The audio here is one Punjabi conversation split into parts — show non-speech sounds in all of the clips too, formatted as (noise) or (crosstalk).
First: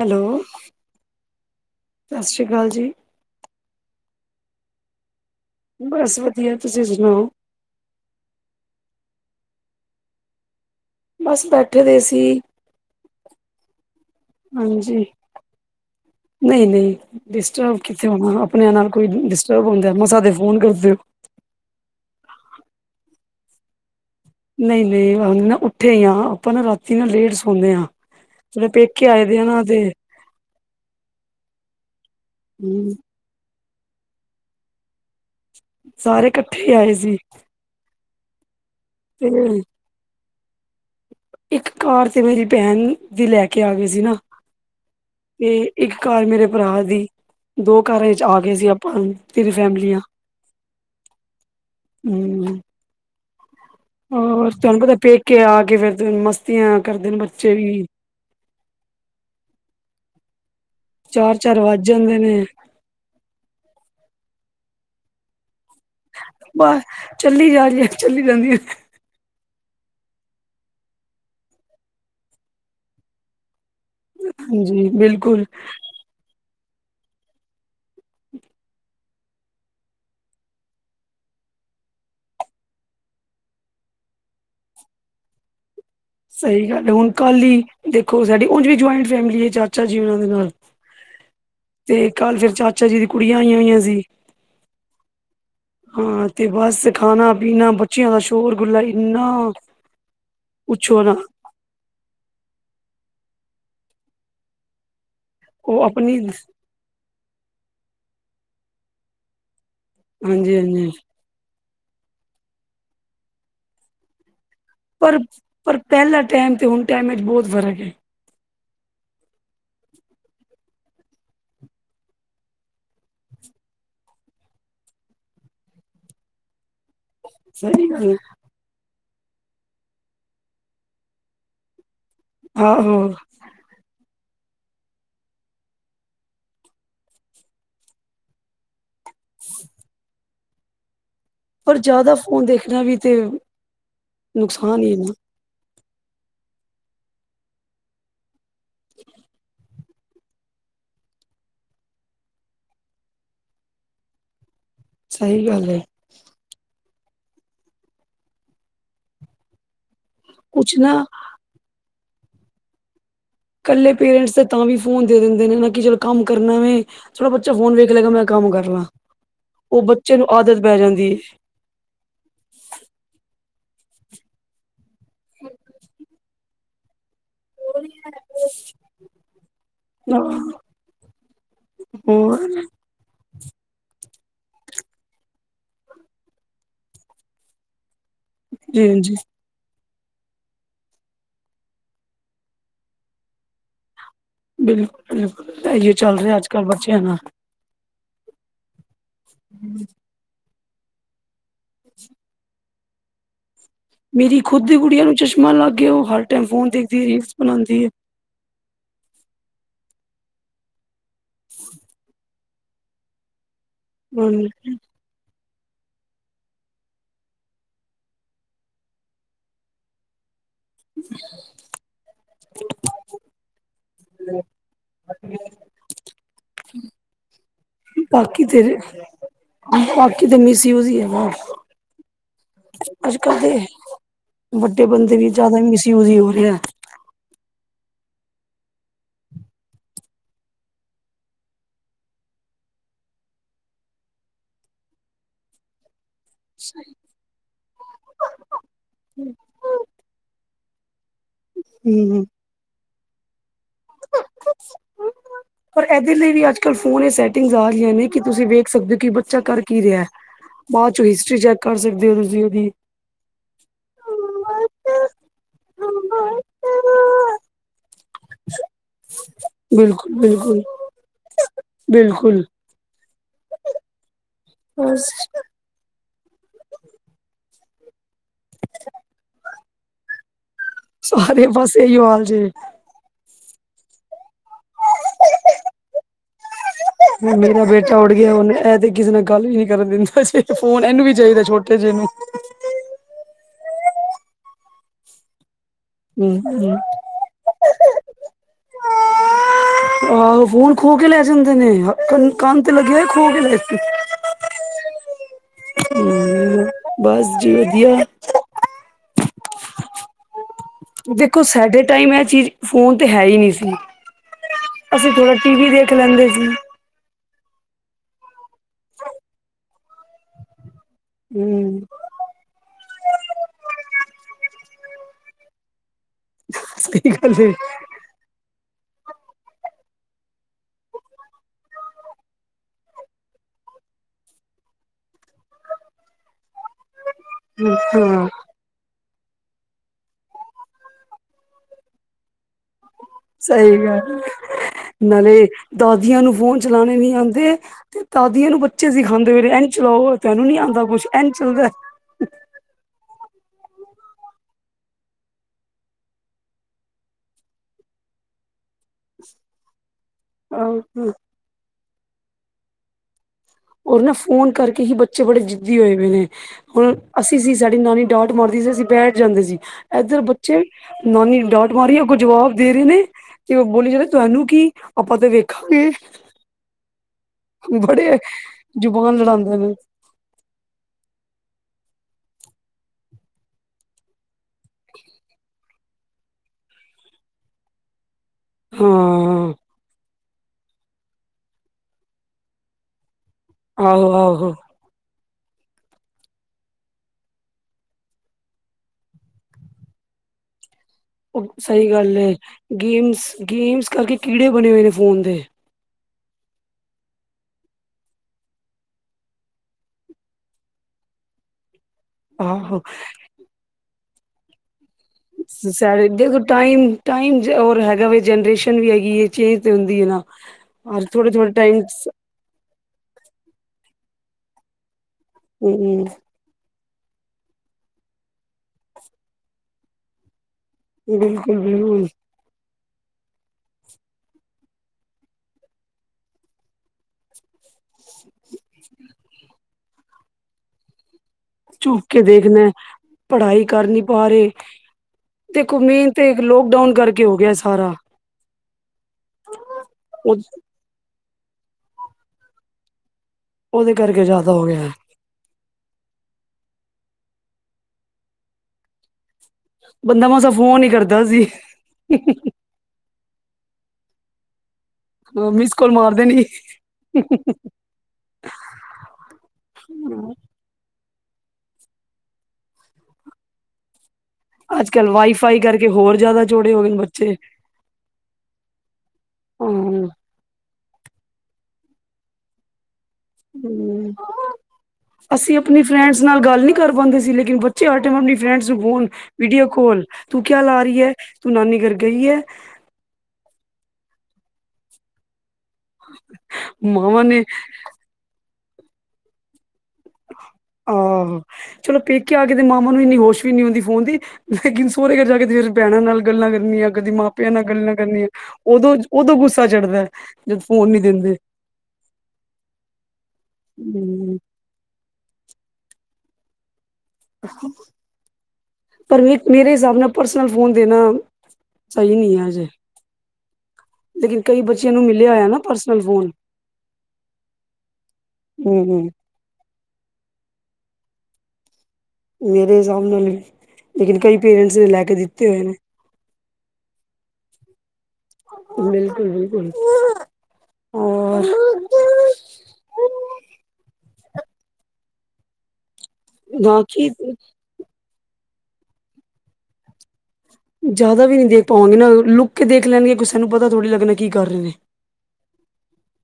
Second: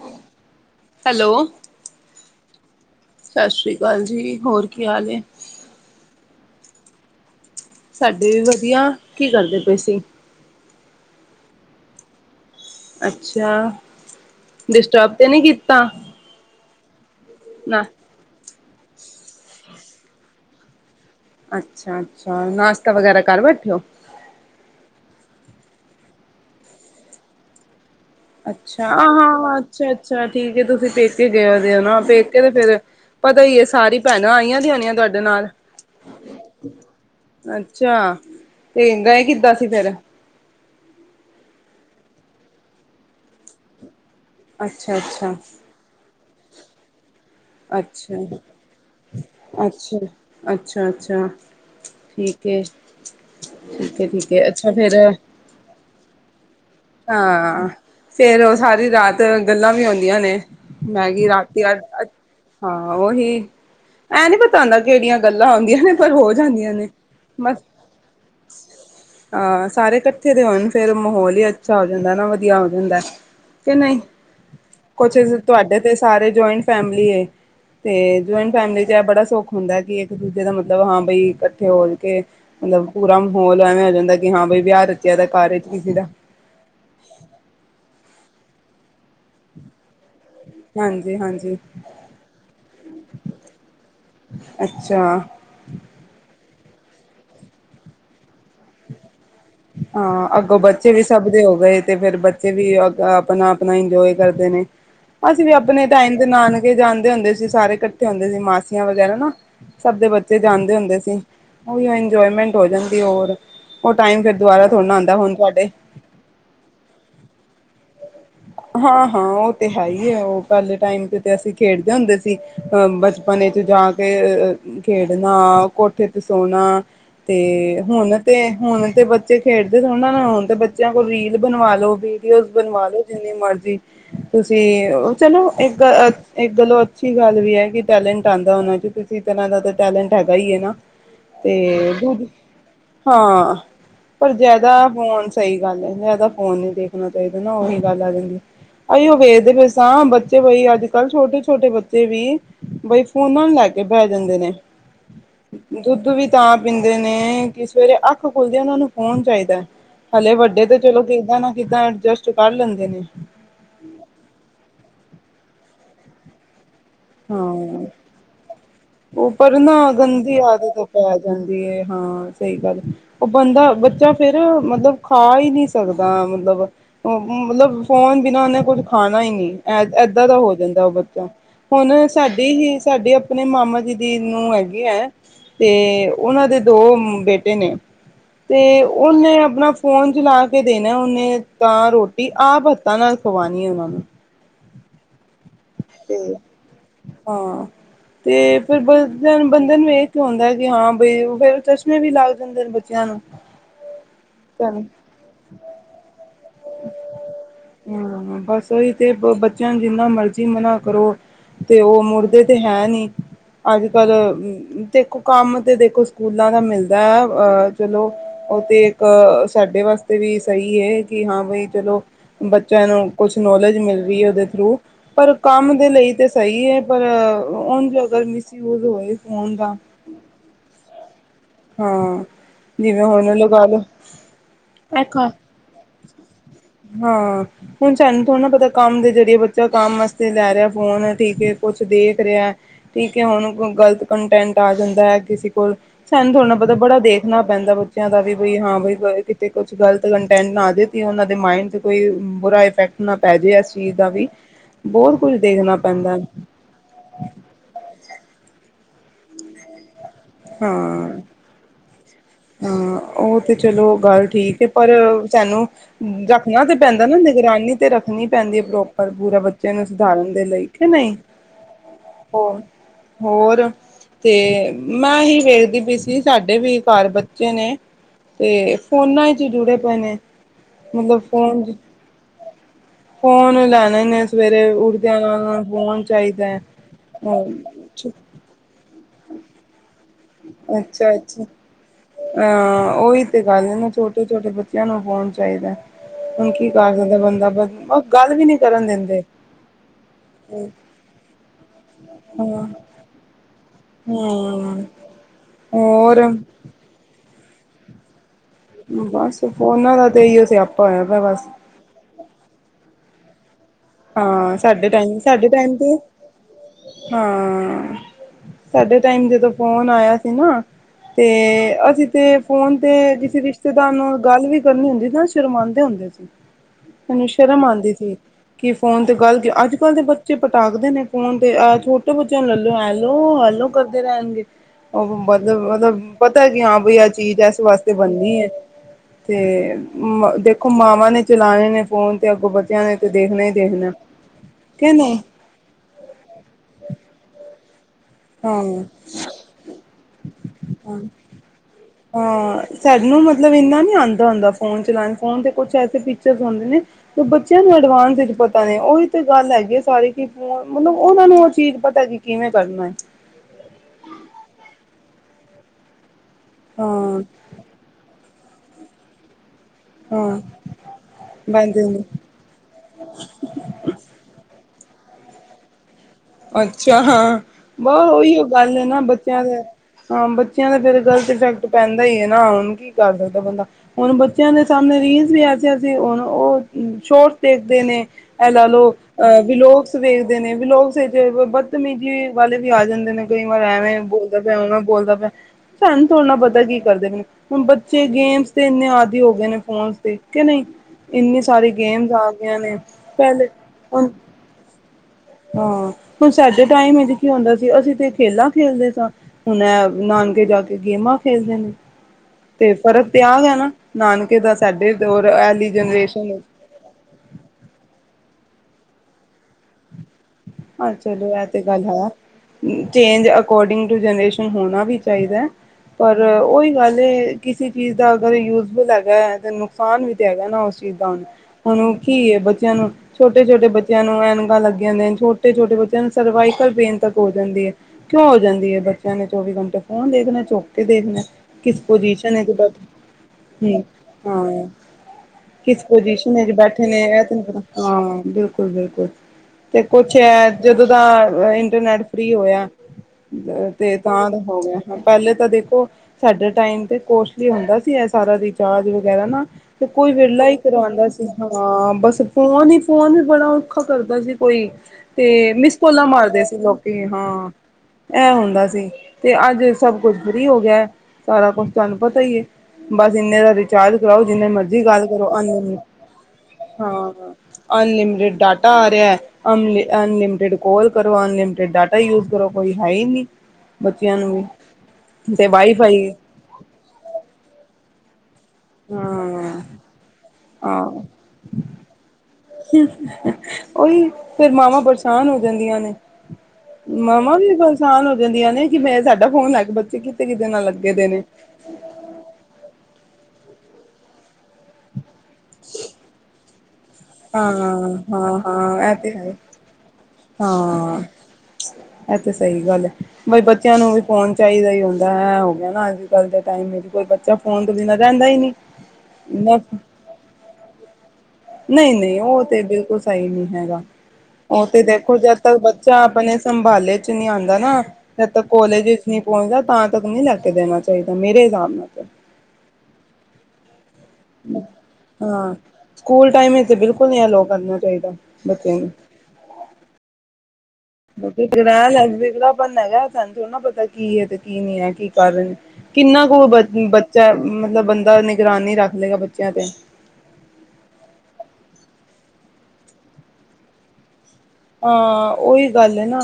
ਹੈਲੋ, ਹੈਲੋ, ਸਤਿ ਸ਼੍ਰੀ ਅਕਾਲ ਜੀ। ਸਤਿ ਸ਼੍ਰੀ ਅਕਾਲ ਜੀ, ਹੋਰ ਕੀ ਹਾਲ ਹੈ? ਬਸ ਵਧੀਆ ਤੁਸੀਂ ਸੁਣਾਓ? ਸਾਡੇ ਵੀ ਵਧੀਆ, ਕੀ ਕਰਦੇ ਪਏ ਸੀ।? ਬਸ ਬੈਠੇ ਦੇ ਸੀ। ਅੱਛਾ, ਡਿਸਟਰਬ ਤੇ ਨੀ ਕੀਤਾ‌, ਨਹੀਂ, ਨਹੀਂ, ਡਿਸਟਰਬ ਕਿੱਥੇ ਹੋਣਾ ਆਪਣਿਆਂ ਨਾਲ ਕੋਈ ਡਿਸਟਰਬ ਹੁੰਦਾ, ਮਸਾ ਤੇ ਫੋਨ ਕਰ ਦਿਓ। ਅੱਛਾ-ਅੱਛਾ, ਨਾਸ਼ਤਾ ਵਗੈਰਾ ਕਰ ਬੈਠਿਓ। ਨਹੀਂ-ਨਹੀਂ, ਨਾ ਉੱਠੇ ਹੀ ਆ ਆਪਾਂ ਨਾ ਰਾਤੀ ਨਾ ਲੇਟ ਸੌਦੇ ਹਾਂ। ਅੱਛਾ ਆ ਹਾਂ ਅੱਛਾ-ਅੱਛਾ ਠੀਕ ਹੈ ਤੁਸੀਂ ਪੇਕੇ ਗਏ ਨਾ ਪੇਕੇ ਤੇ ਫਿਰ ਹੂੰ, ਪਤਾ ਹੀ ਆ ਸਾਰੀ ਭੈਣਾਂ ਆਈਆਂ ਦੀ ਆਣੀਆਂ ਤੁਹਾਡੇ ਨਾਲ, ਸਾਰੇ ਇਕੱਠੇ ਆਏ ਸੀ। ਅੱਛਾ, ਤੇ ਗਏ ਕਿੱਦਾਂ ਸੀ ਫਿਰ। ਇੱਕ ਕਾਰ ਤੇ ਮੇਰੀ ਭੈਣ ਵੀ ਲੈ ਕੇ ਆ ਗਏ ਸੀ ਨਾ। ਅੱਛਾ-ਅੱਛਾ। ਤੇ ਇੱਕ ਘਰ ਮੇਰੇ ਭਰਾ ਦੀ। ਦੋ ਕਾਰਾਂ ਵਿੱਚ ਆ ਗਏ ਸੀ ਆਪਾਂ, ਤਿੰਨ ਫੈਮਲੀਆਂ, ਅੱਛਾ-ਅੱਛਾ-ਅੱਛਾ-ਅੱਛਾ। ਹੂੰ। ਠੀਕ ਏ। ਠੀਕ ਏ, ਠੀਕ ਏ, ਹੋਰ ਅੱਛਾ ਤੁਹਾਨੂੰ ਪਤਾ ਫੇਰ ਫੇਕੇ ਆ ਕੇ ਫਿਰ ਮਸਤੀਆਂ ਕਰਦੇ ਨੇ ਬੱਚੇ ਹਾਂ ਵੀ। ਫੇਰ ਉਹ ਸਾਰੀ ਰਾਤ ਗੱਲਾਂ ਵੀ ਆਉਂਦੀਆਂ ਨੇ ਮੈਗੀ ਚਾਰ ਚਾਰ ਰਾਤੀ। ਵੱਜ ਜਾਂਦੇ ਨੇ ਹਾਂ ਉਓਹੀ ਐਂ ਨੀ ਪਤਾ ਹੁੰਦਾ ਕਿਹੜੀਆਂ ਗੱਲਾਂ ਆਉਂਦੀਆਂ ਨੇ। ਪਰ ਹੋ ਬ ਜਾਂਦੀਆਂ ਨੇ ਚੱਲੀ ਬਸ। ਜਾ ਰਹੀ ਚੱਲੀ ਜਾਂਦੀ ਹੈ। ਹਾਂ ਸਾਰੇ ਇਕੱਠੇ ਦੇ ਹੋਣ ਫੇਰ ਮਾਹੌਲ ਹੀ ਅੱਛਾ ਹੋ ਜਾਂਦਾ ਨਾ, ਵਧੀਆ ਹੋ ਜਾਂਦਾ ਕਿ ਨਹੀਂ। ਹਾਂਜੀ ਕੁਛ ਬਿਲਕੁਲ ਤੁਹਾਡੇ ਤੇ ਸਾਰੇ ਜਆਇੰਟ ਫੈਮਲੀ ਤੇ ਜੁਆਇੰਟ ਫੈਮਿਲੀ ਚ ਬੜਾ ਸੁਖ ਹੁੰਦਾ ਹੈ, ਕਿ ਇੱਕ ਦੂਜੇ ਦਾ ਮਤਲਬ ਹਾਂ ਬਈ ਇਕੱਠੇ ਹੋ ਕੇ। ਮਤਲਬ ਪੂਰਾ ਮਾਹੌਲ ਐਵੇਂ ਹੋ ਜਾਂਦਾ, ਕਿ ਹਾਂ ਬਈ ਵਿਹ ਰਚਿਆ ਦਾ ਕਾਰ ਕਿਸੇ ਦਾ। ਸਹੀ ਗੱਲ ਹੈ, ਹੁਣ ਕੱਲ ਹੀ ਦੇਖੋ ਸਾਡੀ ਉਝ ਵੀ ਜੁਆਇੰਟ ਫੈਮਿਲੀ ਹੈ ਚਾਚਾ ਜੀ ਉਹਨਾਂ ਦੇ ਨਾਲ। ਹਾਂਜੀ ਹਾਂਜੀ ਤੇ ਕੱਲ੍ਹ ਫਿਰ ਚਾਚਾ ਜੀ ਦੀ ਕੁੜੀਆਂ ਆਈਆਂ ਹੋਈਆਂ ਸੀ। ਅੱਛਾ ਹਾਂ ਤੇ ਬਸ ਖਾਣਾ ਪੀਣਾ ਬੱਚਿਆਂ ਦਾ ਸ਼ੋਰ ਗੁਲਾ ਇਨਾ। ਹਾਂ ਅੱਗੋਂ ਬੱਚੇ ਵੀ ਸਭ ਦੇ ਹੋ ਗਏ। ਤੇ ਫੇਰ ਬੱਚੇ ਵੀ ਅ ਆਪਣਾ-ਆਪਣਾ ਇੰਜੋਏ ਕਰਦੇ ਨੇ ਅਸੀ ਵੀ ਉਹ ਆਪਣੇ ਟਾਈਮ ਆਪਣੀ ਦੇ ਨਾਨਕ। ਜਾਂਦੇ ਹੁੰਦੇ ਸੀ ਸਾਰੇ ਇਕੱਠੇ ਹੁੰਦੇ ਸੀ, ਮਾਸੀਆਂ ਵਗੈਰਾ ਨਾ ਸਭ ਦੇ ਬੱਚੇ ਹਾਂਜੀ ਜਾਂਦੇ ਹਾਂਜੀ ਹੁੰਦੇ ਸੀ। ਉਹੀ ਇੰਜੋਮੈਂਟ ਹੋ ਜਾਂਦੀ ਹੈ, ਹੋਰ ਉਹ ਟਾਈਮ ਫਿਰ ਦੁਬਾਰਾ ਥੋੜੀ ਨਾ ਆਉਂਦਾ ਹੈ, ਪਰ ਹੁਣ ਤੁਡੇ ਪਰ ਪਹਿਲਾ ਟਾਈਮ ਤੇ ਹੁਣ ਟਾਈਮ ਵਿੱਚ ਬਹੁਤ ਫ਼ਰਕ ਏ। ਹਾਂ-ਹਾਂ, ਉਹ ਤੇ ਹੈ ਹੀ ਹੈ, ਉਹ ਪਹਿਲਾ ਟਾਈਮ ਤੇ ਤੇ ਅਸੀਂ ਖੇਡਦੇ ਹੁੰਦੇ ਸੀ, ਅ ਬਚਪਨ ਚ ਜਾ ਖੇਡਣਾ, ਕੋਠੇ ਤੇ ਸੋਣਾ ਤੇ ਸਹੀ ਗੱਲ ਹੁਣ ਤੇ ਹੁਣ ਤੇ ਬੱਚੇ ਖੇਡਦੇ ਥੋੜਾ ਨਾ ਹੁਣ ਤੇ ਬੱਚਿਆਂ ਕੋਲ ਰੀਲ ਬਣ ਲੋ, ਵੀਡੀਓਜ਼ ਬਣਵਾ ਲੋ। ਆਹੋ ਜਿੰਨੀ ਮਰਜ਼ੀ ਤੁਸੀਂ ਚਲੋ ਇੱਕ ਇੱਕ ਗੱਲੋਂ ਅੱਛੀ ਗੱਲ ਵੀ ਹੈ ਕਿ ਟੈਲੈਂਟ ਆਉਂਦਾ ਉਹਨਾ ਚ। ਇਸ ਤਰ੍ਹਾਂ ਦਾ ਤਾਂ ਟੈਲੈਂਟ ਹੈਗਾ ਹੀ ਹੈ ਨਾ। ਪਰ ਤੇ ਜ਼ਿਆਦਾ ਦੂ ਫੋਨ ਦੇਖਣਾ ਵੀ ਤੇ ਹਾਂ ਪਰ ਜਿਆਦਾ ਨੁਕਸਾਨ ਹੀ ਨਾ ਸਹੀ ਗੱਲ ਹੈ, ਜਾਂਦਾ ਫੋਨ ਨੀ ਦੇਖਣਾ ਚਾਹੀਦਾ, ਨਾ ਉਹੀ ਗੱਲ ਆ ਜਾਂਦੀ ਹੈ ਆਈ ਉਹ ਵੇਖਦੇ ਹਾਂ ਬੱਚੇ ਬਈ ਅੱਜ-ਕੱਲ੍ਹ ਛੋਟੇ-ਛੋਟੇ ਬੱਚੇ ਵੀ ਬਈ ਫੋਨਾਂ ਨੂੰ ਲੈ ਕੇ ਬਹਿ ਜਾਂਦੇ ਨੇ ਸਹੀ ਗੱਲ ਹੈ ਦੁੱਧ ਵੀ ਤਾਂ ਪੀਂਦੇ ਨੇ ਕਿ ਸਵੇਰੇ ਅੱਖ ਖੁੱਲਦੇ ਉਹਨਾ ਨੂੰ ਫੋਨ ਚਾਹੀਦਾ। ਹਲੇ ਵੱਡੇ ਕੁਛ ਤੇ ਨਾ ਚਲੋ ਕਿੱਦਾਂ ਨਾ ਕਿੱਦਾਂ ਅਡਜਸਟ ਕਰ ਲੈਂਦੇ ਨੇ। ਇਕੱਲੇ ਪੇਰੈਂਟਸ ਤੇ ਤਾਂ ਵੀ ਫੋਨ ਦੇ ਦਿੰਦੇ ਨੇ, ਨਾ ਕਿ ਚਲ ਕੰਮ ਕਰਨਾ ਵੇਂ। ਚਲੋ ਬੱਚਾ ਫੋਨ ਹਾਂ ਵੇਖ ਲਗਾ ਮੈਂ ਕੰਮ ਕਰ ਲਾਂ। ਉਹ ਪਰ ਨਾ ਗੰਦੀ ਆਦਤ ਪੈ ਜਾਂਦੀ ਹੈ, ਹਾਂ ਸਹੀ ਗੱਲ ਏ। ਉਹ ਬੰਦਾ ਬੱਚਾ ਫੇਰ ਮਤਲਬ ਖਾ ਹੀ ਨਹੀਂ ਸਕਦਾ, ਮਤਲਬ-ਮਤਲਬ ਫੋਨ ਬਿਨਾ ਉਹਨੇ ਕੁੱਝ ਖਾਣਾ ਹੀ ਨੀ, ਹੈ ਏਦਾਂ ਦਾ ਹੋ ਜਾਂਦਾ ਉਹ ਬੱਚਾ। ਹੁਣ ਸਾਡੀ ਹੋਰ ਹੀ ਸਾਡੇ ਆਪਣੇ ਮਾਮਾ ਜੀ ਦੀ ਨੂੰ ਹੈਗੇ ਹੈ ਤੇ ਉਹਨਾਂ ਦੇ ਦੋ ਬੇਟੇ ਨੇ। ਤੇ ਜੀ ਹਾਂਜੀ ਉਹਨੇ ਆਪਣਾ ਫੋਨ ਚਲਾ ਕੇ ਦੇਣਾ, ਉਹਨੇ ਤਾਂ ਰੋਟੀ ਆਪ ਹੱਥਾਂ ਨਾਲ ਖਵਾਉਣੀ ਹੈ ਉਹਨਾਂ ਨੂੰ। ਬਿਲਕੁਲ, ਬਿਲਕੁਲ ਅਇਓ, ਚੱਲ ਰਿਹਾ ਤੇ ਅੱਜ-ਕੱਲ੍ਹ ਬੱਚੇ ਨਾਲ। ਹਾਂ ਤੇ ਫਿਰ ਬੰਦੇ ਨੂੰ ਹੁੰਦਾ ਕਿ ਹਾਂ, ਬਈ ਫ਼ੇਰ ਚਸ਼ਮੇ ਵੀ ਲੱਗ ਜਾਂਦੇ ਨੇ ਬੱਚਿਆਂ ਨੂੰ। ਮੇਰੀ ਖੁਦ ਦੀ ਹਮ ਕੁੜੀਆਂ ਨੂੰ ਚਸ਼ਮਾ ਲੱਗ ਗਿਆ, ਉਹ ਹਰ ਟਾਈਮ ਫੋਨ ਦੇਖਦੀ ਰੀਲਸ ਬਣਾਉਂਦੀ ਹੈ। ਬਸ ਤੇ ਬੱਚਿਆਂ ਨੂੰ ਜਿੰਨਾ ਮਰਜ਼ੀ ਮਨਾ ਕਰੋ, ਤੇ ਉਹ ਮੁੜਦੇ ਤੇ ਹੈ, ਨੀ। ਅੱਜ-ਕੱਲ੍ਹ, ਦੇਖੋ ਕੰਮ ਤੇ ਦੇਖੋ ਸਕੂਲਾਂ ਦਾ ਮਿਲਦਾ ਹੈ, ਚਲੋ ਉਹ ਤੇ ਇੱਕ ਸਾਡੇ ਵਾਸਤੇ ਅਤੇ ਵੀ ਸਹੀ ਹੈ ਕਿ, ਹਾਂ ਬਈ ਚਲੋ ਬੱਚਿਆਂ ਨੂੰ ਕੁਛ ਨੌਲੇਜ ਮਿਲ ਰਹੀ ਹੈ ਉਹਦੇ ਤੋ। ਪਰ ਕੰਮ ਦੇ ਲਈ ਤਾਂ ਸਹੀ ਹੈ, ਪਰ ਉਝ ਅਗਰ ਮਿਸਯੂਜ ਹੋਏ ਫੋਨ ਦਾ ਕਿਤੇ ਮਿਸਯੂਜ ਹੀ ਹੈ। ਹਾਂ। ਜਿਵੇਂ ਹੁਣ ਅੱਜ-ਕੱਲ ਦੇ ਲਗਾ ਲੋ ਵੱਡੇ ਬੰਦੇ ਵੀ ਜ਼ਿਆਦਾ ਮਿਸਯੂਜ ਹੀ ਹੋ ਰਹੇ ਹੈ। ਹਾਂ। ਹੁਣ ਸਾਨੂੰ ਥੋੜਾ ਪਤਾ ਕੰਮ ਦੇ ਜਰੀਏ ਬੱਚਾ ਕੰਮ ਵਾਸਤੇ ਲੈ ਰਿਹਾ ਫੋਨ ਠੀਕ ਕੁਛ ਦੇਖ ਰਿਹਾ ਹੈਂ। ਠੀਕ ਹੈ ਹੁਣ ਗਲਤ ਕੰਟੈਂਟ ਆ ਜਾਂਦਾ ਹੈ ਕਿਸੇ ਕੋਲ। ਸਾਨੂੰ ਥੋੜਾ ਨਾ ਪਤਾ ਬੜਾ ਦੇਖਣਾ ਪੈਂਦਾ ਵੇ। ਬੱਚਿਆਂ ਦਾ ਵੀ ਬਈ ਹਾਂ ਬਈ ਕਿਤੇ ਕੁੱਛ ਗ਼ਲਤ ਕੰਟੈਂਟ ਨਾ ਆ ਜਾਵੇ ਬਈ ਉਹਨਾਂ ਦੇ ਮਾਈੰਡ ਤੇ ਕੋਈ ਹਮ ਹਮ ਬੁਰਾ ਇਫੈਕਟ ਨਾ ਪੈ ਜਾਏ ਇਸ। ਚੀਜ਼ ਦਾ ਵੀ ਬਹੁਤ ਕੁਝ ਦੇਖਣਾ ਪੈਂਦਾ ਹੈ। ਫ਼ੋਨ ਚ ਸੈਟਿੰਗ ਆ ਰਹੀਆਂ ਨੇ ਕਿ ਤੁਸੀਂ ਵੇਖ ਸਕਦੇ ਹੋ ਕਿ ਬੱਚਾ ਕਰ ਕੀ ਰਿਹਾ ਹੈ। ਬਾਅਦ ਚ ਹਾਂ ਹਿਸਟਰੀ ਚੈੱਕ ਕਰ ਸਕਦੇ ਹੋ ਤੁਸੀਂ ਉਹਦੀ। ਹਾਂ ਉਹ ਤੇ ਚਲੋ ਗੱਲ ਠੀਕ ਹੈ ਪਰ ਸਾਨੂੰ। ਰੱਖਣਾ ਤੇ ਪੈਂਦਾ ਨਾ ਨਿਗਰਾਨੀ ਤੇ ਰੱਖਣੀ ਪੈਂਦੀ ਹੈ। ਪ੍ਰੋਪਰ ਪੂਰਾ ਬ ਬੱਚੇ ਨੂੰ ਬਿਲਕੁਲ, ਸੁਧਾਰਨ ਦੇ ਬਿਲਕੁਲ, ਲਈ ਕਿ ਨਹੀਂ ਬਿਲਕੁਲ ਹੋਰ। ਹੋਰ ਤੇ ਮੈਂ ਇਹੀ ਵੇਖਦੀ ਪਈ ਸੀ। ਸਾਡੇ ਵੀ ਘਰ ਬੱਚੇ ਨੇ ਤੇ ਫੋਨਾਂ ਚ ਜੁੜੇ ਪਏ ਨੇ। ਮਤਲਬ ਸਾਰੇ ਫੋਨ ਪਾਸੇ ਇਹੀ ਹੋ ਹਾਲ ਜੇ। ਫੋਨ ਲੈਣੇ ਨੇ ਸਵੇਰੇ ਉੱਠਦਿਆਂ ਨਾਲ ਫੋਨ ਚਾਹੀਦਾ ਹੈ। ਹੁਣ ਮੇਰਾ ਬੇਟਾ ਉੱਠ ਗਿਆ। ਉਹਨੇ ਇਹ ਤੇ ਕਿਸੇ ਨਾਲ ਗੱਲ ਵੀ ਨੀ ਕਰਨ ਦਿੰਦਾ ਜੀ। ਫੋਨ ਇਹਨੂੰ ਵੀ ਚਾਹੀਦਾ ਛੋਟੇ ਜਿਹੇ ਨੂੰ। ਹਾਂ ਉਹੀ ਤੇ ਗੱਲ ਨਾ ਛੋਟੇ ਛੋਟੇ ਬੱਚਿਆਂ ਨੂੰ ਫੋਨ ਚਾਹੀਦਾ ਹੈ। ਹੁਣ ਕੀ ਹੂੰ-ਹੂੰ। ਕਰ ਸਕਦਾ ਬੰਦਾ ਬ ਉਹ ਗੱਲ ਵੀ ਨਹੀਂ ਕਰਨ ਦਿੰਦੇ। ਆਹੋ ਫੋਨ ਖੋ ਕੇ ਲੈ ਜਾਂਦੇ ਨੇ ਕੰਨ ਹਾਂ ਤੇ ਲੱਗਿਆ ਖੋ ਕੇ ਲੈ। ਹੂੰ ਹੋਰ। ਹੂੰ ਬਸ ਜੀ ਵਧੀਆ। ਬਸ ਫੋਨਾਂ ਦਾ ਤੇ ਇਹੀ ਸਿਆਪਾ। ਹੋਇਆ ਪਿਆ ਦੇਖੋ ਬਸ ਸਾਡੇ ਟਾਈਮ ਇਹ ਚੀਜ਼ ਫੋਨ ਤੇ ਹੈ ਹੀ ਨਹੀਂ ਸੀ। ਹਾਂ ਸਾਡੇ ਅਸੀਂ ਟਾਈਮ ਥੋੜਾ ਸਾਡੇ ਟੀ ਵੀ ਟਾਈਮ ਦੇਖ ਤੇ ਲੈਂਦੇ ਸੀ। ਹਾਂ, ਸਾਡੇ ਟਾਈਮ ਜਦੋਂ ਫੋਨ ਆਇਆ ਸੀ ਨਾ। ਤੇ ਹੂੰ ਅਸੀਂ। ਤੇ ਫੋਨ ਤੇ ਕਿਸੇ ਰਿਸ਼ਤੇਦਾਰ ਨਾਲ਼ ਗੱਲ ਵੀ ਕਰਨੀ ਹੁੰਦੀ ਸੀ ਨਾ ਸ਼ਰਮਾਉਦੇ ਹੁੰਦੇ ਸੀ। ਸਹੀ ਮੈਨੂੰ ਗੱਲ ਏ। ਸ਼ਰਮ ਆਉਂਦੀ ਸੀ। ਕਿ ਫੋਨ ਤੇ ਗੱਲ ਕੀ ਅੱਜ ਕੱਲ੍ਹ ਦੇ ਬੱਚੇ ਪਟਾਕਦੇ ਨੇ ਫੋਨ ਤੇ ਅ ਛੋਟੇ ਬੱਚਿਆਂ ਨੂੰ ਲੈਲੋ ਹੈਲੋ ਹੈਲੋ। ਕਰਦੇ ਰਹਿਣਗੇ ਉਹ ਮਤਲਬ ਮਤਲਬ ਪਤਾ ਕਿ ਹਾਂ ਬਈ ਅੱਜ। ਚੀਜ਼ ਇਸ ਵਾਸਤੇ ਹਾਂ ਬਣਨੀ ਹੈ। ਤੇ ਦੇਖੋ ਮਾਵਾਂ ਨੇ ਚਲਾਏ ਨੇ ਫੋਨ ਤੇ ਅੱਗੋਂ ਬੱਚਿਆਂ। ਨੇ ਤੇ ਦੇਖਣਾ ਹੀ ਸਹੀ ਦੇਖਣਾ। ਗੱਲ ਹੈ ਕਿ ਨਹੀਂ ਨਾਲੇ। ਦਾਦੀਆਂ ਨੂੰ ਫੋਨ ਚਲਾਉਣੇ ਨਹੀਂ ਆਉਂਦੇ ਤੇ। ਦਾਦੀਆਂ ਨੂੰ ਹਾਂ। ਬੱਚੇ ਸਿਖਾਉਂਦੇ ਫਿਰ ਐਨ ਚਲਾਓ ਤੈਨੂੰ ਨੀ ਆਉਂਦਾ ਕੁਛ ਇੰਝ ਚੱਲਦਾ। ਹਾਂ ਸਾਨੂੰ ਮਤਲਬ ਇੰਨਾ ਨੀ ਆਉਂਦਾ ਹੁੰਦਾ ਫੋਨ ਚਲਾਉਣ ਫੋਨ ਤੇ ਕੁਛ ਐਸੇ ਫੀਚਰ ਹੁੰਦੇ ਨੇ। ਤੇ ਬੱਚਿਆਂ ਨੂੰ ਐਡਵਾਂਸ ਵਿੱਚ ਪਤਾ ਨੇ ਉਹੀ। ਇਹ ਤੇ ਗੱਲ ਹੈਗੀ ਸਾਰੀ ਕਿ ਫੋਨ ਮਤਲਬ ਆਹ ਉਹਨਾਂ ਨੂੰ ਉਹ ਚੀਜ਼ ਪਤਾ ਕਿ ਕਿਵੇਂ ਕਰਨਾ ਹੈ। ਹੁਣ ਨਾ ਫੋਨ ਕਰਕੇ ਹੀ ਬੱਚੇ ਬੜੇ ਜਿੱਦੀ ਹੋਏ ਪਏ ਨੇ ਹੁਣ ਹਾਂ ਅਸੀਂ। ਜੇ ਸਾਡੀ ਨਾਨੀ ਡਾਟ ਮਾਰਦੀ ਸੀ। ਅਸੀਂ ਬੈਠ ਜਾਂਦੇ ਸੀ। ਏੱਧਰ ਹਾਂ ਬੱਚੇ ਨਾਨੀ ਡਾਟ ਬਣਦੇ ਮਾਰੀ ਹੈ। ਨੇ ਅੱਗੋਂ ਜਵਾਬ। ਦੇ ਰਹੇ ਨੇ ਕਿ ਉਹ ਬੋਲੀ ਜਾਦੇ ਤੁਹਾਨੂੰ ਕੀ ਆਪਾਂ ਤੇ ਵੇਖਾਂਗੇ। ਅੱਛਾ ਹਾਂ ਬਸ ਬੜੇ ਉਹੀ ਗੱਲ ਹੈ ਨਾ ਜ਼ੁਬਾਨ ਬੱਚਿਆਂ ਲੜਾਂਦੇ ਦਾ। ਨੇ ਹਾਂ ਬੱਚਿਆਂ ਦਾ ਫੇਰ ਗ਼ਲਤ ਇਫੈਕਟ ਪੈਂਦਾ ਹੀ ਹੈ ਨਾ ਹੁਣ ਕੀ ਕਰ ਸਕਦਾ ਬੰਦਾ। ਹੁਣ ਬੱਚਿਆਂ ਦੇ ਸਾਹਮਣੇ ਰੀਲਸ ਵੀ ਐਸੀ ਐਸੀ ਹੁਣ ਉਹ ਸ਼ੋਰਟਸ ਦੇਖਦੇ ਨੇ। ਇਹ ਲਾ ਲਓ ਅ ਹਾਂ ਵਲੋਗਜ ਵੇਖਦੇ ਨੇ ਵਲੋਗਜ਼ ਵਿੱਚ ਬਦਤਮੀਜੀ ਵਾਲੇ ਵੀ ਆ ਜਾਂਦੇ ਨੇ। ਕਈ ਵਾਰ ਐਵੇਂ ਬੋਲਦਾ ਆਹੋ-ਆਹੋ। ਪਿਆ ਉਵੇਂ ਬੋਲਦਾ ਪਿਆ ਫੇਨਸ ਨੂੰ ਥੋੜਾ ਪਤਾ ਕੀ ਕਰਦੇ ਪਏ ਨੇ। ਹੁਣ ਬੱਚੇ ਗੇਮਸ ਤੇ ਇੰਨੇ ਆਦਿ ਹੋ ਗਏ ਨੇ ਫੋਨ ਤੇ ਕਿ ਨਹੀਂ। ਇੰਨੀ ਉਹ ਸਾਰੀ ਸਹੀ ਗੇਮਸ ਗੱਲ ਆ ਹੈ। ਗਈਆਂ ਨੇ ਗੇਮਸ, ਪਹਿਲੇ ਗੇਮਸ ਹੁਣ ਕਰਕੇ ਕੀੜੇ ਬਣੇ ਹੋਏ ਨੇ ਫੋਨ ਦੇ। ਹਾਂ, ਹੁਣ ਸਾਡੇ ਟਾਈਮ ਵਿੱਚ ਕੀ ਹੁੰਦਾ ਸੀ। ਅਸੀਂ ਤੇ ਖੇਲਾਂ ਖੇਲਦੇ ਸਾਂ। ਹੁਣ ਅਹ ਨਾਨਕੇ ਜਾ ਕੇ ਗੇਮਾਂ ਖੇਲਦੇ ਨੇ। ਤੇ ਆਹੋ ਫਰਕ ਪਿਆ ਆ ਗਿਆ ਨਾਨਕੇ ਦਾ ਸਾਡੇ ਕੋਲ ਐਲੀ ਸਾਰੇ ਜਨਰੇਸ਼ਨ। ਦੇਖੋ ਟਾਈਮ। ਟਾਈਮ ਜੇ ਔਰ ਹੈਗਾ ਵੀ ਜਨਰੇਸ਼ਨ ਵੀ ਹੈਗੀ ਹੈ। ਚੇਂਜ ਤੇ ਹੁੰਦੀ ਹੈ ਨਾ। ਹਾਂ ਅੱਜ ਚਲੋ ਥੋੜੇ- ਇਹ ਥੋੜੇ ਤੇ ਗੱਲ ਟਾਈਮਸ। ਹੈ। ਚੇਂਜ ਅਕੋਡਿੰਗ ਟੂ ਜਨਰੇਸ਼ਨ ਹੋਣਾ ਵੀ ਚਾਹੀਦਾ, ਹੂੰ ਪਰ ਉਹੀ ਗੱਲ ਹੈ। ਕਿਸੇ ਚੀਜ਼ ਦਾ ਅਗਰ ਯੂਜਫੁਲ ਹੈਗਾ ਹੈ ਤੇ ਨੁਕਸਾਨ ਵੀ ਤਾਂ ਹੈਗਾ ਨਾ ਉਸ। ਚੀਜ਼ਾਂ ਦਾ ਬਿਲਕੁਲ ਹੁਣ ਬਿਲਕੁਲ ਕੀ ਏ ਬੱਚਿਆਂ ਨੂੰ ਛੋਟੇ -ਛੋਟੇ ਬੱਚਿਆਂ ਨੂੰ ਐਨਕਾਂ ਲੱਗੀਆਂ ਦੀਆਂ ਨੇ। ਛੋਟੇ- ਛੋਟੇ ਬੱਚਿਆਂ ਨੂੰ ਸਰਵਾਈਕਲ ਪੇਨ ਤੱਕ ਹੋ ਜਾਂਦੀ ਹੈ। ਕਿਉਂ ਹੋ ਜਾਂਦੀ ਹੈ। ਬੱਚਿਆਂ ਨੇ ਚੌਵੀ ਘੰਟੇ ਫੋਨ ਦੇਖਣਾ ਚੁੱਕ ਕੇ ਦੇਖਣਾ। ਕਿਸ ਝੁਕ ਕੇ ਪਜੀਸ਼ਨ ਹੈ। ਅਸੀਂ ਦੇਖਣਾ ਬੈਠ ਪੜ੍ਹਾਈ ਹੂੰ ਕਰ ਨੀ ਪਾ ਰਹੇ ਹਾਂ। ਦੇਖੋ ਕਿਸ ਮੇਨ ਤੇ ਪੁਜੀਸ਼ਨ ਵਿੱਚ ਬੈਠੇ ਲੋਕਡਾਊਨ ਨੇ ਇਹ ਕਰਕੇ ਤੇ ਹੋ ਨੀ ਗਿਆ ਪਤਾ ਸਾਰਾ ਹਾਂ ਬਿਲਕੁਲ- ਬਿਲਕੁਲ। ਤੇ ਕੁਛ ਉਹ ਹੈ, ਜਦੋਂ ਦਾ ਇੰਟਰਨੈਟ ਫ੍ਰਰੀ ਹੋਇਆ ਉਹਦੇ ਤੇ ਕਰਕੇ ਤਾਂ ਦਾ ਜ਼ਿਆਦਾ ਹੋ ਗਿਆ ਹਾ। ਪਹਿਲੇ ਤਾਂ ਦੇਖੋ ਸਾਡੇ ਟਾਈਮ ਤੇ ਕੋਸਟਲੀ ਹੁੰਦਾ ਸੀ ਏ ਸਾਰਾ ਰਿਚਾਰਜ ਵਗੈਰਾ ਨਾ ਤੇ ਕੋਈ ਬੰਦਾ ਵਿਹਲਾ ਮਸਾ ਹੀ ਫੋਨ ਕਰਵਾਉਂਦਾ ਕਰਦਾ ਸੀ ਹਾਂ ਬਸ ਫੋਨ ਹੀ ਫੋਨ ਵੀ ਬੜਾ ਔਖਾ ਕਰਦਾ ਸੀ ਕੋਈ, ਤੇ ਮਿਸ ਕੋਲਾਂ ਮਾਰਦੇ ਸੀ ਲੋਕੀ ਹਾਂ। ਇਹ ਹੁੰਦਾ ਸੀ, ਤੇ ਅੱਜ ਸਭ ਕੁੱਝ ਫ੍ਰਰੀ ਹੋ ਗਿਆ। ਸਾਰਾ ਕੁਛ ਤੁਹਾਨੂੰ ਪਤਾ ਹੀ, ਬਸ ਇੰਨੇ ਦਾ ਰਿਚਾਰਜ ਕਰੋ ਜਿੰਨੇ ਮਰਜ਼ੀ ਅੱਜ ਗੱਲ ਕੱਲ ਕਰੋ ਵਾਈਫਾਈ ਅਨਲਿਮ ਕਰਕੇ ਹੋਰ ਜ਼ਿਆਦਾ ਜੋੜੇ ਹੋ ਗਏ ਨੇ ਹਾਂ ਬੱਚੇ ਅਨਲਿਮਿਟਿਡ ਡਾਟਾ ਆ ਰਿਹਾ ਹੈ ਹਾਂ ਅਨਲਿਮਟਿਡ ਕੋਲ ਕਰੋ, ਅਨਲਿਮਟਿਡ ਡਾਟਾ ਯੂਜ ਕਰੋ ਕੋਈ ਹੈ ਹੀ ਨਹੀਂ। ਹੂੰ। ਬੱਚਿਆਂ ਨੂੰ ਤੇ ਅਸੀਂ ਆਪਣੀ ਵਾਈਫਾਈ ਫਰੈਂਡਸ ਗੱਲ ਨਹੀਂ ਕਰ ਪਾਉਂਦੇ ਸੀ ਲੇਕਿਨ ਬੱਚੇ ਹਰ ਟਾਈਮ ਆਪਣੇ ਫੈਂਡੋਨ ਫੋਨ, ਹਾਂ ਵੀਡੀਓ ਕਾਲ ਤੂੰ ਕਿਆ ਲਾ ਰਹੀ ਆਹੋ ਹੈ ਤੂੰ ਨਾਨੀ ਘਰ ਗਈ ਹੈ। (unintelligible) (unintelligible) ਉਹੀ ਫੇਰ ਮਾਵਾਂ ਪਰੇਸ਼ਾਨ ਹੋ ਜਾਂਦੀਆਂ ਨੇ ਮਾਵਾਂ ਮਾਵਾ ਨੇ ਵੀ ਪਰੇਸ਼ਾਨ ਹੋ ਜਾਂਦੀਆਂ ਨੇ ਕਿ ਮੈਂ ਸਾਡਾ ਫੋਨ ਲੈ ਕੇ ਬੱਚੇ ਕਿ ਆ, ਚਲੋ ਪੇਕੇ ਆ ਕੇ ਮਾਵਾ ਨੂੰ ਇੰਨੀ ਹੋਸ਼ ਵੀ ਨਹੀਂ ਹੁੰਦੀ ਫੋਨ ਦੀ ਲੇਕਿਨ ਸਹੁਰੇ ਘਰ ਜਾ ਕੇ ਭੈਣਾਂ ਨਾਲ ਗੱਲਾਂ ਕਰਨੀਆਂ। ਕਦੀ ਮਾਂ-ਪਿਓ ਹਾਂ ਨਾਲ ਗੱਲਾਂ ਕਰਨੀਆਂ ਹਾਂ ਹਾਂ ਇਹ ਉਦੋਂ ਤੇ ਹੈ ਉਦੋਂ ਗੁੱਸਾ ਚੜਦਾ ਜਦੋਂ ਫੋਨ ਨਹੀ ਹਾਂ ਦਿੰਦੇ। ਇਹ ਤੇ ਸਹੀ ਗੱਲ ਹੈ ਬਈ ਬੱਚਿਆਂ ਨੂੰ ਵੀ ਫੋਨ ਹਮ ਚਾਹੀਦਾ ਹੀ ਹੁਣ ਐ ਹੋ ਗਿਆ ਨਾ ਅੱਜ-ਕੱਲ ਦੇ ਟਾਈਮ ਕੋਈ ਬੱਚਾ ਫੋਨ ਤੋਂ ਬਿਨਾ ਰਹਿੰਦਾ ਹੀ ਨੀ। ਪਰ ਮੇਰੇ ਹਿਸਾਬ ਨਾਲ ਪਰਸਨਲ ਫੋਨ ਦੇਣਾ ਸਹੀ ਨਹੀਂ-ਨਹੀਂ ਨਹੀਂ ਉਹ ਹੈ ਤੇ ਹਜੇ ਬਿਲਕੁਲ ਸਹੀ ਨਹੀਂ ਹੈਗਾ ਲੇਕਿਨ ਕਈ ਉਹ ਤੇ ਬੱਚਿਆਂ ਨੂੰ ਦੇਖੋ ਮਿਲਿਆ ਜਦ ਹੋਇਆ ਤੱਕ ਨਾ ਬੱਚਾ ਪਰਸਨਲ ਫੋਨ ਆਪਣੇ ਸੰਭਾਲੇ ਚ ਨੀ ਆਉਂਦਾ ਨਾ ਜਦ ਤੱਕ ਹਮ ਕਾਲਜ ਵਿੱਚ ਹਮ ਨਹੀਂ ਪਹੁੰਚਦਾ ਤਾਂ ਤੱਕ ਨਹੀਂ ਲੈ ਕੇ ਦੇਣਾ ਚਾਹੀਦਾ ਮੇਰੇ ਹਿਸਾਬ ਨਾਲ ਮੇਰੇ ਹਿਸਾਬ ਨਾਲ, ਲੇਕਿਨ ਕਈ ਪੇਰੈਂਟਸ ਨੇ ਲੈ ਕੇ ਦਿੱਤੇ ਹਾਂ ਹੋਏ ਨੇ। ਸਕੂਲ ਟਾਈਮ ਵਿੱਚ ਬਿਲਕੁਲ ਨੀ ਐਲਾੳ ਕਰਨਾ ਚਾਹੀਦਾ। ਬੱਚੇ ਨੂੰ ਬਿਲਕੁਲ ਜੀ ਬਿਲਕੁਲ ਔਰ ਗਾਹ ਲੱਗ ਕਿਹੜਾ ਬਣਨ ਹੈ (unintelligible) (unintelligible) ਸਾਨੂੰ ਥੋੜਾ ਪਤਾ ਕੀ ਹੈ ਤੇ ਕੀ ਨਹੀਂ ਹੈ ਕੀ ਕਰ ਰਹੇ ਕਿੰਨਾ ਕੁ ਬ ਬਾਕੀ ਬੱਚਾ ਮਤਲਬ ਬੰਦਾ ਨਿਗਰਾਨੀ ਰੱਖ ਲਏਗਾ ਬੱਚਿਆਂ ਤੇ ਜ਼ਿਆਦਾ ਵੀ ਨਹੀ ਦੇਖ ਪਾਵਾਂਗੇ ਨਾ, ਲੁੱਕ ਕੇ ਦੇਖ ਲੈਣਗੇ ਕਿਸੇ ਨੂੰ ਪਤਾ ਥੋੜ੍ਹੀ ਲੱਗਣਾ ਕੀ ਕਰ ਰਹੇ ਨੇ ਹਾਂ ਉਹੀ ਗੱਲ ਹੈ ਨਾ,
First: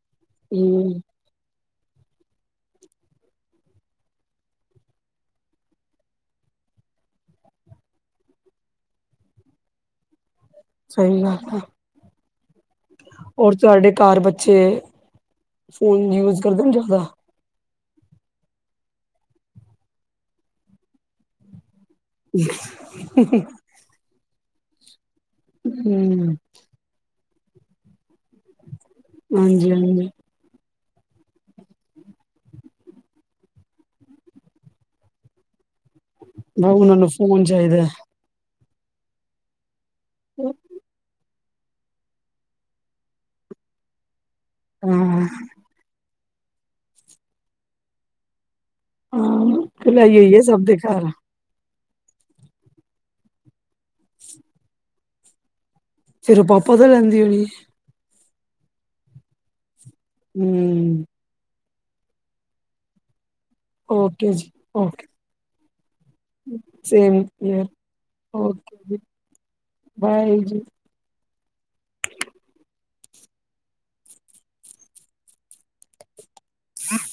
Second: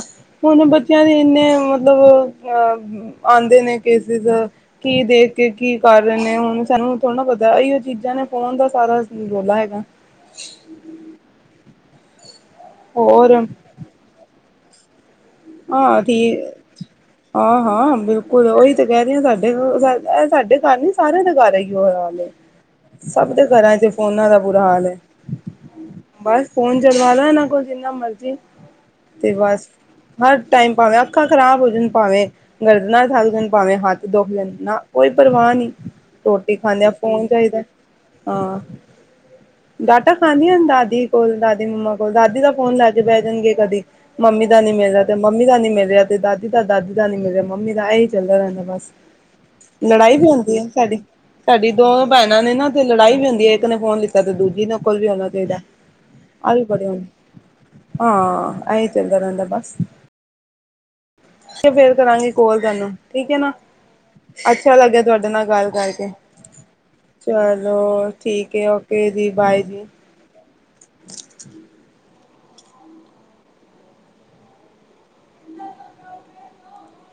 ਹੁਣ ਹੂੰ ਬੱਚਿਆਂ ਦੀ ਇੰਨੇ ਮਤਲਬ ਅਹ ਆਉਂਦੇ ਨੇ ਕੇਸਿਸਅ ਕੀ ਦੇਖ ਕੇ ਕੀ ਕਰ ਰਹੇ ਨੇ ਹੁਣ ਸਾਨੂੰ ਥੋੜਾ ਪਤਾ ਇਹੋ ਚੀਜ਼ਾਂ ਨੇ ਫੋਨ ਦਾ ਸਾਰਾ ਰੋਲਾ ਹੈਗਾ। ਸਹੀ ਗੱਲ ਹੈ। ਹੋਰ ਤੁਹਾਡੇ ਘਰ ਬੱਚੇ ਆ ਫੋਨ ਯੂਜ ਠੀਕ ਕਰਦੇ ਨੇ ਜ਼ਿਆਦਾ। ਅ ਹਾਂ ਬਿਲਕੁਲ ਉਹੀ ਤੇ ਕਹਿ ਰਹੀ ਹਾਂ ਸਾਡੇ ਇਹ ਸਾਡੇ ਘਰ ਨੀ ਸਾਰਿਆਂ ਦੇ ਘਰ ਇਹੀ ਓ ਹੈਗਾ। ਸਭ ਦੇ ਘਰਾਂ 'ਚ ਫੋਨਾਂ ਦਾ ਬੁਰਾ ਹਾਲ ਹੈ ਹੂੰ ਬਸ ਫੋਨ ਚਲਵਾ ਲਾ ਇਹਨਾਂ ਕੋਲ ਜਿੰਨਾ ਮਰਜ਼ੀ ਤੇ ਬਸ ਹਾਂਜੀ ਹਾਂਜੀ ਹਰ ਟਾਈਮ ਭਾਵੇਂ ਅੱਖਾਂ ਖ਼ਰਾਬ ਹੋ ਜਾਣ ਭਾਵੇਂ ਗਰਦਨਾਂ ਥੱਕ ਜਾਣ ਭਾਵੇਂ ਹੱਥ ਦੁਖ ਜਾਣ ਨਾ ਕੋਈ ਪਰਵਾਹ ਨਹੀਂ। ਰੋਟੀ ਬ ਖਾਂਦਿਆਂ ਉਹਨਾਂ ਨੂੰ ਫੋਨ ਚਾਹੀਦਾ। ਹਾਂ ਡਾਂਟਾ ਖਾਂਦੀਆਂ ਦਾਦੀ ਕੋਲ ਦਾਦੀ ਮੰਮਾ ਕੋ ਦਾਦੀ ਦਾ ਫੋਨ ਲੈ ਕੇ ਬਹਿ ਜਾਣਗੇ ਕਦੀ ਮੰਮੀ ਦਾ ਨੀ ਮਿਲਦਾ ਤੇ ਹਾਂ ਮੰਮੀ ਦਾ ਨੀ ਮਿਲ ਤੇ ਦਾਦੀ ਤਾਂ ਦਾਦੀ ਦਾ ਨੀ ਮਿਲ ਰਿਹਾ ਮੰਮੀ ਦਾ ਇਹੀ ਚੱਲਦਾ ਰਹਿੰਦਾ ਬਸ ਹਾਂ ਲੜਾਈ ਖਿਲਾਈ ਵੀ ਹੋਈ ਹੁੰਦੀ ਸਭ ਹੈ ਦੇ ਸਾਡੀ ਘਰ ਸਾਡੀ ਦੋ ਭੈਣਾਂ ਨੇ ਨਾ ਤੇ ਲੜਾਈ ਵੀ ਹੁੰਦੀ ਹੈ ਇੱਕ ਨੇ ਫੋਨ ਲਿੱਤਾ ਤੇ ਦੂਜੀ ਨ ਕੋਲ ਵੀ ਆਉਣਾ ਚਾਹੀਦਾ। ਫੇਰ ਉਹ ਪਾਪਾ ਤੋਂ ਲੈਂਦੀ (unintelligible) ਹੋਣੀ। ਆ ਐ ਚਲਦਾ ਰਹਿੰਦਾ ਬਸ ਹੂੰ ਅਸੀਂ ਫੇਰ ਕਰਾਂਗੇ ਕੋਲ ਤੈਨੂੰ ਠੀਕ ਹੈ ਨਾ ਓਕੇ ਜੀ ਅੱਛਾ ਲੱਗਿਆ ਓਕੇ ਤੁਹਾਡੇ ਨਾਲ ਗੱਲ ਕਰਕੇ ਸੇਮ ਹੀਅਰ, ਚਲੋ ਠੀਕ ਹੈ ਓਕੇ ਜੀ ਬਾਏ ਜੀ। ਬਾਏ ਜੀ। ਹਮ